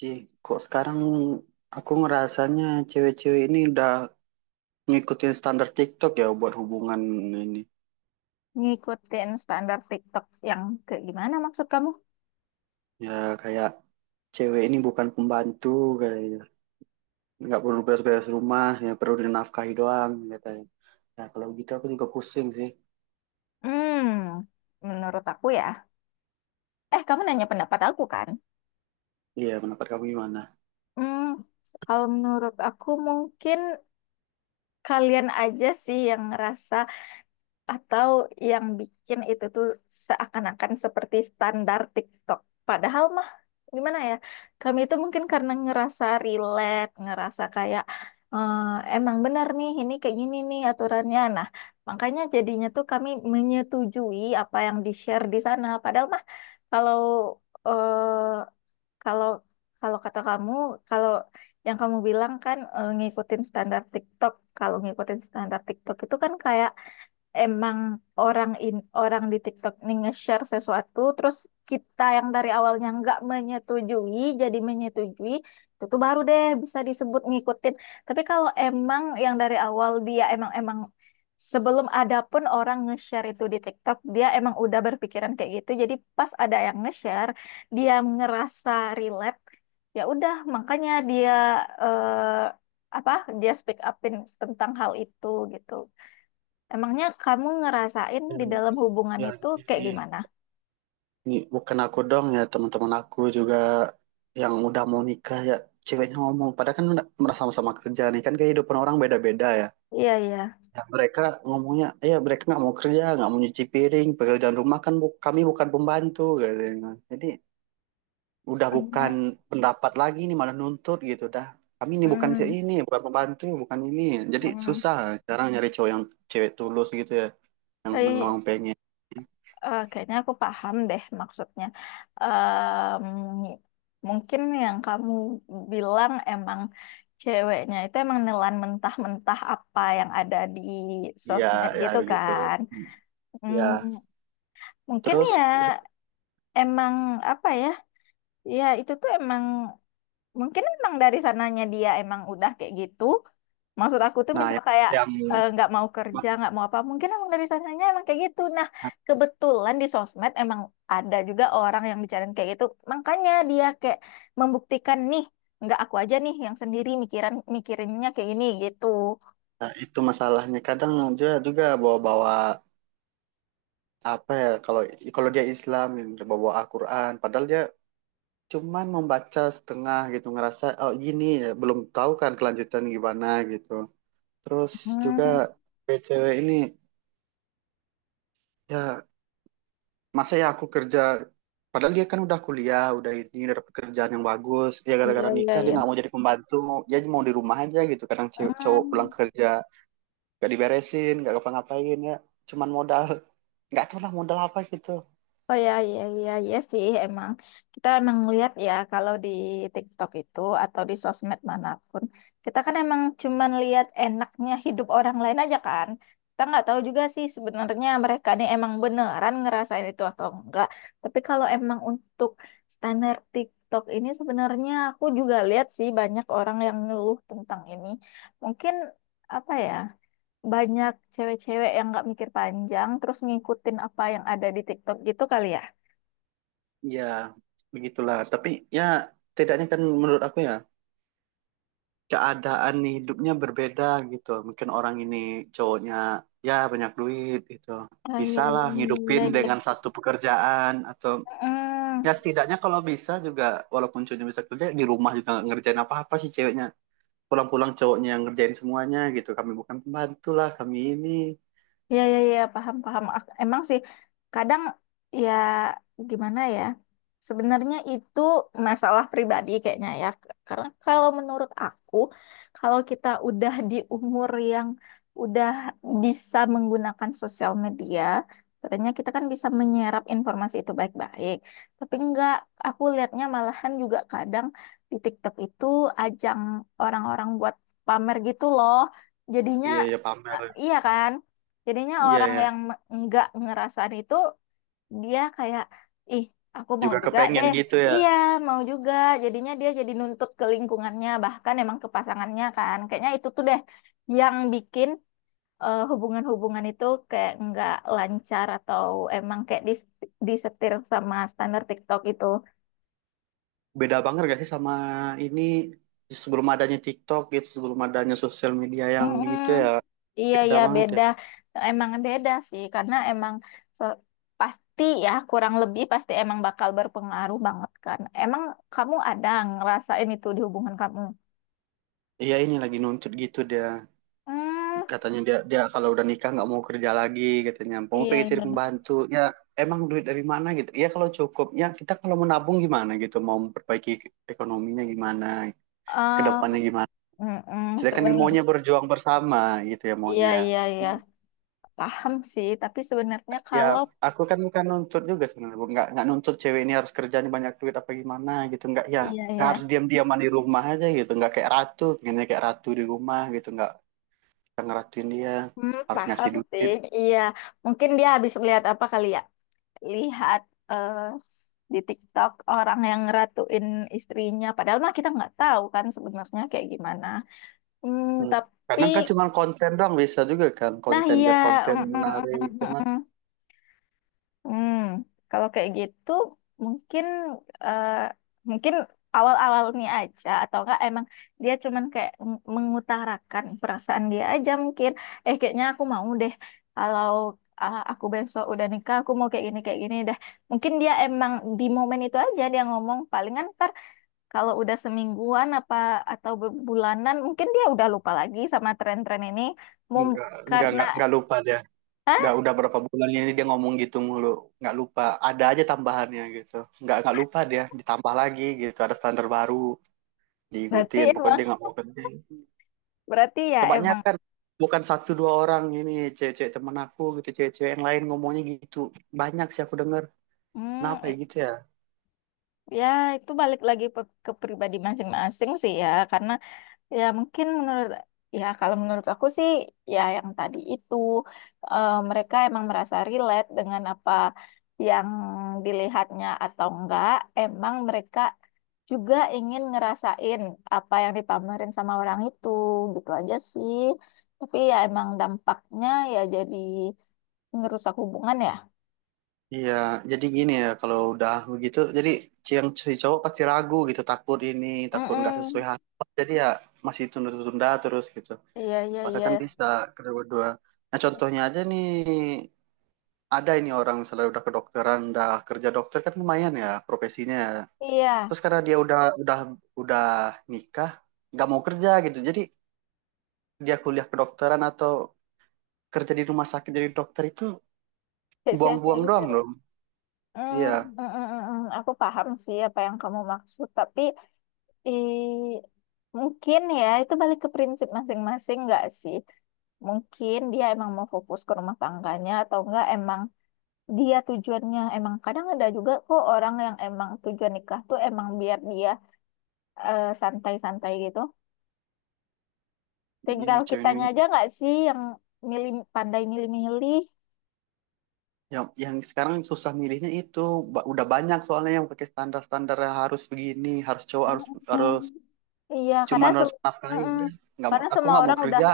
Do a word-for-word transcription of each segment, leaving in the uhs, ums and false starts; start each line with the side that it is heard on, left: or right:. right: Ji, kok sekarang aku ngerasanya cewek-cewek ini udah ngikutin standar TikTok ya buat hubungan ini.
left: Ngikutin standar TikTok yang kayak gimana maksud kamu?
right: Ya kayak cewek ini bukan pembantu kayaknya. Nggak perlu beres-beres rumah, ya perlu dinafkahi doang katanya. Nah kalau gitu aku juga pusing sih.
left: Hmm, Menurut aku ya. Eh, kamu nanya pendapat aku kan?
right: Iya, pendapat kamu gimana?
left: Hmm, Kalau menurut aku mungkin kalian aja sih yang ngerasa atau yang bikin itu tuh seakan-akan seperti standar TikTok. Padahal mah gimana ya? Kami itu mungkin karena ngerasa relate, ngerasa kayak eh, emang benar nih ini kayak gini nih aturannya. Nah, makanya jadinya tuh kami menyetujui apa yang di-share di sana. Padahal mah kalau eh, kalau kalau kata kamu, kalau yang kamu bilang kan eh, ngikutin standar TikTok. Kalau ngikutin standar TikTok itu kan kayak emang orang in orang di TikTok nih nge-share sesuatu, terus kita yang dari awalnya nggak menyetujui jadi menyetujui, itu tuh baru deh bisa disebut ngikutin. Tapi kalau emang yang dari awal dia emang emang sebelum ada pun orang nge-share itu di TikTok, dia emang udah berpikiran kayak gitu, jadi pas ada yang nge-share dia ngerasa relate, ya udah makanya dia eh, apa dia speak upin tentang hal itu gitu. Emangnya kamu ngerasain
right: Ya,
left: di dalam hubungan
right: ya,
left: itu kayak
right: ini,
left: gimana?
right: ini bukan aku dong ya teman-teman aku juga yang udah mau nikah ya ceweknya ngomong. Padahal kan udah- merasa sama-sama kerja nih kan kehidupan orang beda-beda ya.
left: Iya, iya.
right: Ya, mereka ngomongnya, ya mereka nggak mau kerja, nggak mau nyuci piring, pekerjaan rumah kan bu- kami bukan pembantu, katanya. Jadi udah
left: Hmm,
right: bukan pendapat lagi nih malah nuntut gitu dah. Kami ini bukan si-
left: hmm,
right: ini, bukan pembantu, bukan ini. Jadi
left: hmm.
right: susah sekarang nyari cowok yang cewek tulus gitu ya, yang
left: Eh,
right: memang pengen.
left: eh, Kayaknya aku paham deh maksudnya. Em, Mungkin yang kamu bilang emang ceweknya itu emang nelan mentah-mentah apa yang ada di
right: Iya,
left: sosmed
right: ya
left: gitu
right: begitu.
left: kan. Hmm,
right: Ya,
left: Mungkin
right: terus
left: ya emang apa ya? Ya itu tuh emang mungkin emang dari sananya dia emang udah kayak gitu. Maksud aku tuh
right: nah
left: misal
right: yang,
left: kayak
right: yang
left: eh, nggak mau kerja nggak mau apa, mungkin emang dari sananya emang kayak gitu. Nah, kebetulan di sosmed emang ada juga orang yang bicarain kayak gitu, makanya dia kayak membuktikan nih nggak aku aja nih yang sendiri mikiran mikirinnya kayak gini gitu.
right: nah, itu masalahnya kadang dia juga bawa-bawa apa ya kalau kalau dia Islam bawa-bawa Al-Qur'an padahal dia cuman membaca setengah gitu ngerasa oh gini ya belum tahu kan kelanjutan gimana gitu terus juga
left: Hmm,
right: kayak cewek ini ya masa ya aku kerja padahal dia kan udah kuliah udah ini udah dapet kerjaan yang bagus ya
left: iya,
right: gara-gara
left: iya,
right: nikah dia
left: iya.
right: nggak mau jadi pembantu mau dia mau di rumah aja gitu kadang cew- cowok pulang
left: Hmm.
right: kerja gak diberesin gak ngapa-ngapain ya cuman modal nggak tahu lah modal apa gitu.
left: Oh ya, iya, iya, iya sih emang. Kita emang lihat ya kalau di TikTok itu atau di sosmed manapun, kita kan emang cuman lihat enaknya hidup orang lain aja kan. Kita nggak tahu juga sih sebenarnya mereka nih emang beneran ngerasain itu atau enggak. Tapi kalau emang untuk standar TikTok ini sebenarnya aku juga lihat sih banyak orang yang ngeluh tentang ini. Mungkin apa ya? Banyak cewek-cewek yang nggak mikir panjang terus ngikutin apa yang ada di TikTok gitu kali ya.
right: Ya begitulah, tapi ya tidaknya kan menurut aku ya keadaan hidupnya berbeda gitu. Mungkin orang ini cowoknya ya banyak duit gitu.
left: Ah, iya,
right: Bisa lah ngidupin
left: iya, iya. Iya.
right: dengan satu pekerjaan atau
left: Heeh.
right: ya setidaknya kalau bisa juga walaupun cowoknya bisa kerja di rumah juga nggak ngerjain apa-apa sih ceweknya. Pulang-pulang cowoknya yang ngerjain semuanya gitu. Kami bukan pembantu lah, kami ini.
left: Iya, iya, iya, paham, paham. Ak- Emang sih, kadang ya gimana ya, sebenarnya itu masalah pribadi kayaknya ya. Karena kalau menurut aku, kalau kita udah di umur yang udah bisa menggunakan sosial media, sebenarnya kita kan bisa menyerap informasi itu baik-baik. Tapi enggak, aku lihatnya malahan juga kadang di TikTok itu ajang orang-orang buat pamer gitu loh. Jadinya,
right: Iya ya pamer.
left: eh, iya kan? Jadinya
right: Iya
left: orang
right: ya.
left: yang me- nggak ngerasain itu dia kayak ih aku mau
right: Juga
left: juga
right: kepengen
left: deh.
right: gitu ya.
left: Iya, mau juga. Jadinya dia jadi nuntut ke lingkungannya bahkan emang ke pasangannya kan. Kayaknya itu tuh deh yang bikin eh, hubungan-hubungan itu kayak nggak lancar atau emang kayak dis- disetir sama standar TikTok itu.
right: Beda banget gak sih sama ini sebelum adanya TikTok gitu, sebelum adanya sosial media yang
left: Mm-mm.
right: gitu ya.
left: Iya
right: Beda
left: ya
right: banget ya.
left: beda, emang beda sih karena emang so- pasti ya kurang lebih pasti emang bakal berpengaruh banget kan. Emang kamu ada ngerasain itu di hubungan kamu?
right: Iya ini lagi nuntut gitu dia
left: Hmm,
right: katanya dia dia kalau udah nikah nggak mau kerja lagi katanya mau
left: iya
right: pengen cari
left: iya.
right: pembantu ya emang duit dari mana gitu ya kalau cukup ya kita kalau menabung gimana gitu mau memperbaiki ekonominya gimana kedepannya
left: Ah,
right: depannya gimana
left: mm-mm,
right: sedangkan
left: seben,
right: maunya berjuang bersama gitu ya
left: iya
right: maunya.
left: iya iya
right: Cuman,
left: paham sih. Tapi sebenarnya
right: ya
left: kalau
right: aku kan bukan nuntut juga sebenarnya Bu. nggak nggak nuntut cewek ini harus kerjanya banyak duit apa gimana gitu nggak ya
left: iya
right: nggak
left: iya,
right: harus diam-diaman di rumah aja gitu nggak kayak ratu pengennya kayak ratu di rumah gitu nggak kita ngeratuin dia
left: hmm,
right: harus ngasih
left: paham sih.
right: duit.
left: Iya, mungkin dia habis lihat apa kali ya? Lihat eh, di TikTok orang yang ngeratuin istrinya. Padahal mah kita nggak tahu kan sebenarnya kayak gimana. Hmm,
right: Hmm.
left: tapi,
right: Kadang kan cuma konten doang bisa juga kan
left: nah
right: konten
left: iya,
right: biar konten
left: mm, mm, mm,
right: menarik
left: mm,
right: cuma
left: mm. Mm. Hmm, Kalau kayak gitu mungkin eh, mungkin awal-awal nih aja atau enggak emang dia cuman kayak meng- mengutarakan perasaan dia aja mungkin eh kayaknya aku mau deh. Kalau ah, aku besok udah nikah aku mau kayak gini kayak gini deh. Mungkin dia emang di momen itu aja dia ngomong palingan ntar kalau udah semingguan apa atau bulanan mungkin dia udah lupa lagi sama tren-tren ini. Mom-
right: nggak nggak
left: karena
right: nggak nggak lupa dia udah
left: ah
right: udah berapa bulan ini dia ngomong gitu mulu nggak lupa ada aja tambahannya gitu nggak nggak lupa dia ditambah lagi gitu ada standar baru
left: berarti
right: diikutin pokoknya
left: emang
right: dia nggak mau berhenti
left: berarti ya emang.
right: kebanyakan bukan satu dua orang ini cewek-cewek temen aku gitu cewek-cewek yang lain ngomongnya gitu banyak sih aku denger
left: Hmm,
right: kenapa ya gitu ya.
left: Ya, itu balik lagi pe- ke pribadi masing-masing sih ya, karena ya mungkin menurut ya kalau menurut aku sih ya yang tadi itu eh, mereka emang merasa relate dengan apa yang dilihatnya atau enggak, emang mereka juga ingin ngerasain apa yang dipamerin sama orang itu, gitu aja sih. Tapi ya emang dampaknya ya jadi ngerusak hubungan ya.
right: Iya, jadi gini ya kalau udah begitu, jadi si yang si cowok pasti ragu gitu, takut ini, takut nggak sesuai
left: Mm-mm.
right: harapan. Jadi ya masih tunda-tunda terus gitu.
left: Iya, iya,
right: Padahal
left: iya.
right: kan bisa kedua-dua. Nah contohnya aja nih, ada ini orang misalnya udah kedokteran, udah kerja dokter kan lumayan ya profesinya.
left: Iya,
right: Terus karena dia udah udah udah nikah, nggak mau kerja gitu. Jadi dia kuliah kedokteran atau kerja di rumah sakit jadi dokter itu
left: sia-sia
right: buang-buang
left: gitu.
right: doang dong.
left: Hmm,
right: Iya,
left: mm, mm, mm, mm. Aku paham sih apa yang kamu maksud, tapi eh, mungkin ya itu balik ke prinsip masing-masing nggak sih? Mungkin dia emang mau fokus ke rumah tangganya atau enggak emang dia tujuannya emang kadang ada juga kok orang yang emang tujuan nikah tuh emang biar dia eh, santai-santai gitu. Tinggal
right: begini cewek ini
left: kitanya aja nggak sih yang milih pandai milih-milih.
right: yang yang sekarang susah milihnya itu Ba- udah banyak soalnya yang pakai standar-standar yang harus begini harus cowok
left: Mm,
right: harus
left: mm.
right: harus
left: Iya, karena
right: cuman
left: sem
right: harus menafkahi
left: Mm-mm.
right: udah nggak mau
left: Karena
right: aku
left: semua
right: nggak mau
left: orang udah,
right: kerja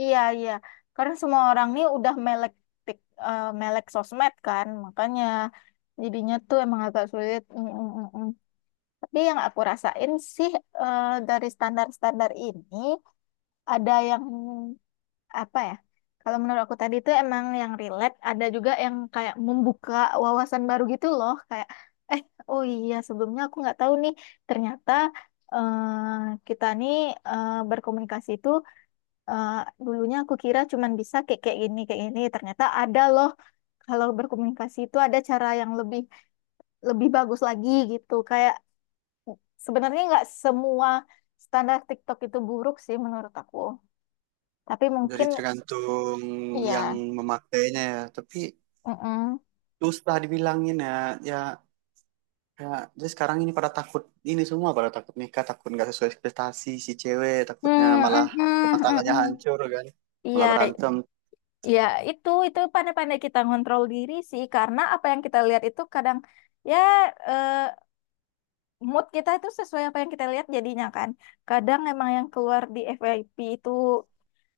left: iya iya, karena semua orang nih udah melek, tik, eh, melek sosmed kan, makanya jadinya tuh emang agak sulit. Mm-mm-mm. Tapi yang aku rasain sih eh, dari standar-standar ini ada yang apa ya? Kalau menurut aku tadi itu emang yang relate, ada juga yang kayak membuka wawasan baru gitu loh, kayak eh oh iya sebelumnya aku nggak tahu nih ternyata eh kita nih eh, berkomunikasi itu eh, dulunya aku kira cuman bisa kayak kayak gini kayak gini, ternyata ada loh kalau berkomunikasi itu ada cara yang lebih lebih bagus lagi gitu. Kayak sebenarnya nggak semua standar TikTok itu buruk sih menurut aku, tapi
right: jadi
left: mungkin
right: tergantung yang
left: iya.
right: memakainya ya tapi
left: Mm-mm.
right: susah dibilangin ya ya ya jadi sekarang ini pada takut ini semua pada takut nikah takut nggak sesuai ekspektasi si cewek takutnya
left: Hmm, hmm,
right: malah rumah
left: hmm, hmm.
right: tangganya
left: Hmm.
right: hancur kan malah
left: Iya,
right: berantem
left: ya itu itu pandai-pandai kita ngontrol diri sih karena apa yang kita lihat itu kadang ya eh, mood kita itu sesuai apa yang kita lihat jadinya kan. Kadang emang yang keluar di F Y P itu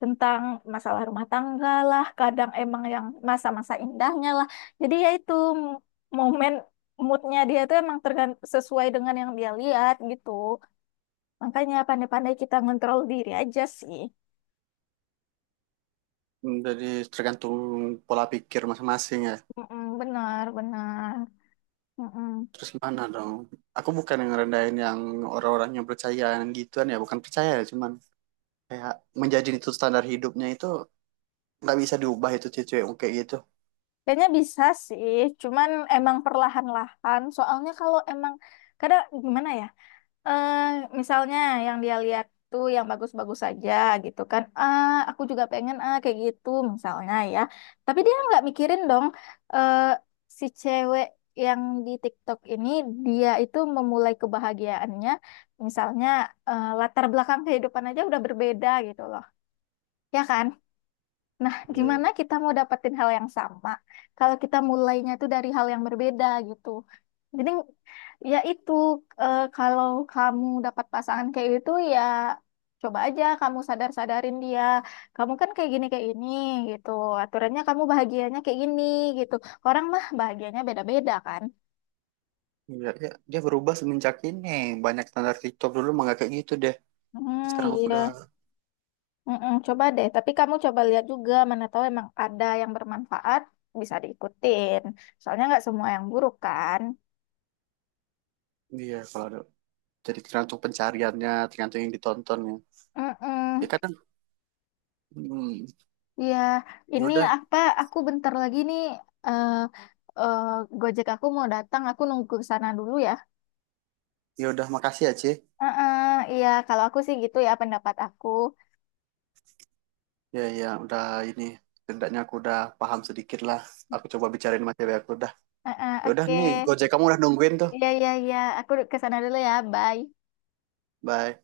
left: tentang masalah rumah tangga lah, kadang emang yang masa-masa indahnya lah. Jadi ya itu m- momen moodnya dia itu emang tergant sesuai dengan yang dia lihat gitu. Makanya pandai-pandai kita ngontrol diri aja sih.
right: jadi tergantung pola pikir masing-masing ya.
left: Mm-mm, benar, benar. Mm-mm.
right: Terus gimana dong? Aku bukan yang ngerendahin yang orang-orang yang percaya yang gituan ya, bukan percaya ya, cuman kayak menjadi itu standar hidupnya itu nggak bisa diubah itu cewek kayak gitu.
left: Kayaknya bisa sih, cuman emang perlahan-lahan. Soalnya kalau emang kadang gimana ya? Eh, Misalnya yang dia lihat tuh yang bagus-bagus saja gitu kan. Ah, aku juga pengen ah kayak gitu misalnya ya. Tapi dia nggak mikirin dong eh, si cewek yang di TikTok ini dia itu memulai kebahagiaannya misalnya eh, latar belakang kehidupan aja udah berbeda gitu loh. Ya kan? Nah,
right: Iya, iya.
left: gimana kita mau dapetin hal yang sama kalau kita mulainya tuh dari hal yang berbeda gitu. Jadi ya itu eh, kalau kamu dapat pasangan kayak itu ya coba aja kamu sadar-sadarin dia. Kamu kan kayak gini kayak ini gitu. Aturannya kamu bahagianya kayak gini gitu. Orang mah bahagianya beda-beda kan.
right: Iya, iya. Dia berubah semenjak ini banyak standar TikTok, dulu mah nggak kayak gitu deh.
left: Hmm,
right: Sekarang aku udah
left: iya. Mm-mm, coba deh, tapi kamu coba lihat juga mana tahu emang ada yang bermanfaat bisa diikutin. Soalnya nggak semua yang buruk kan.
right: iya kalau ada jadi tergantung pencariannya, tergantung yang ditontonnya. Ya. Ya
left: Mm.
right: kadang hmm,
left: Ya,
right: ya
left: ini
right: udah,
left: apa? Aku bentar lagi nih. eh eh, Gojek aku mau datang. Aku nunggu ke sana dulu ya.
right: ya udah makasih ya, Ci.
left: Heeh, iya, kalau aku sih gitu ya pendapat aku.
right: Ya ya udah ini setidaknya aku udah paham sedikit lah. Aku coba bicarain sama cewek aku dah.
left: Heeh,
right: Ya udah
left: oke.
right: nih, Gojek kamu udah nungguin tuh.
left: Iya, iya, iya. Aku ke sana dulu ya. Bye.
right: Bye.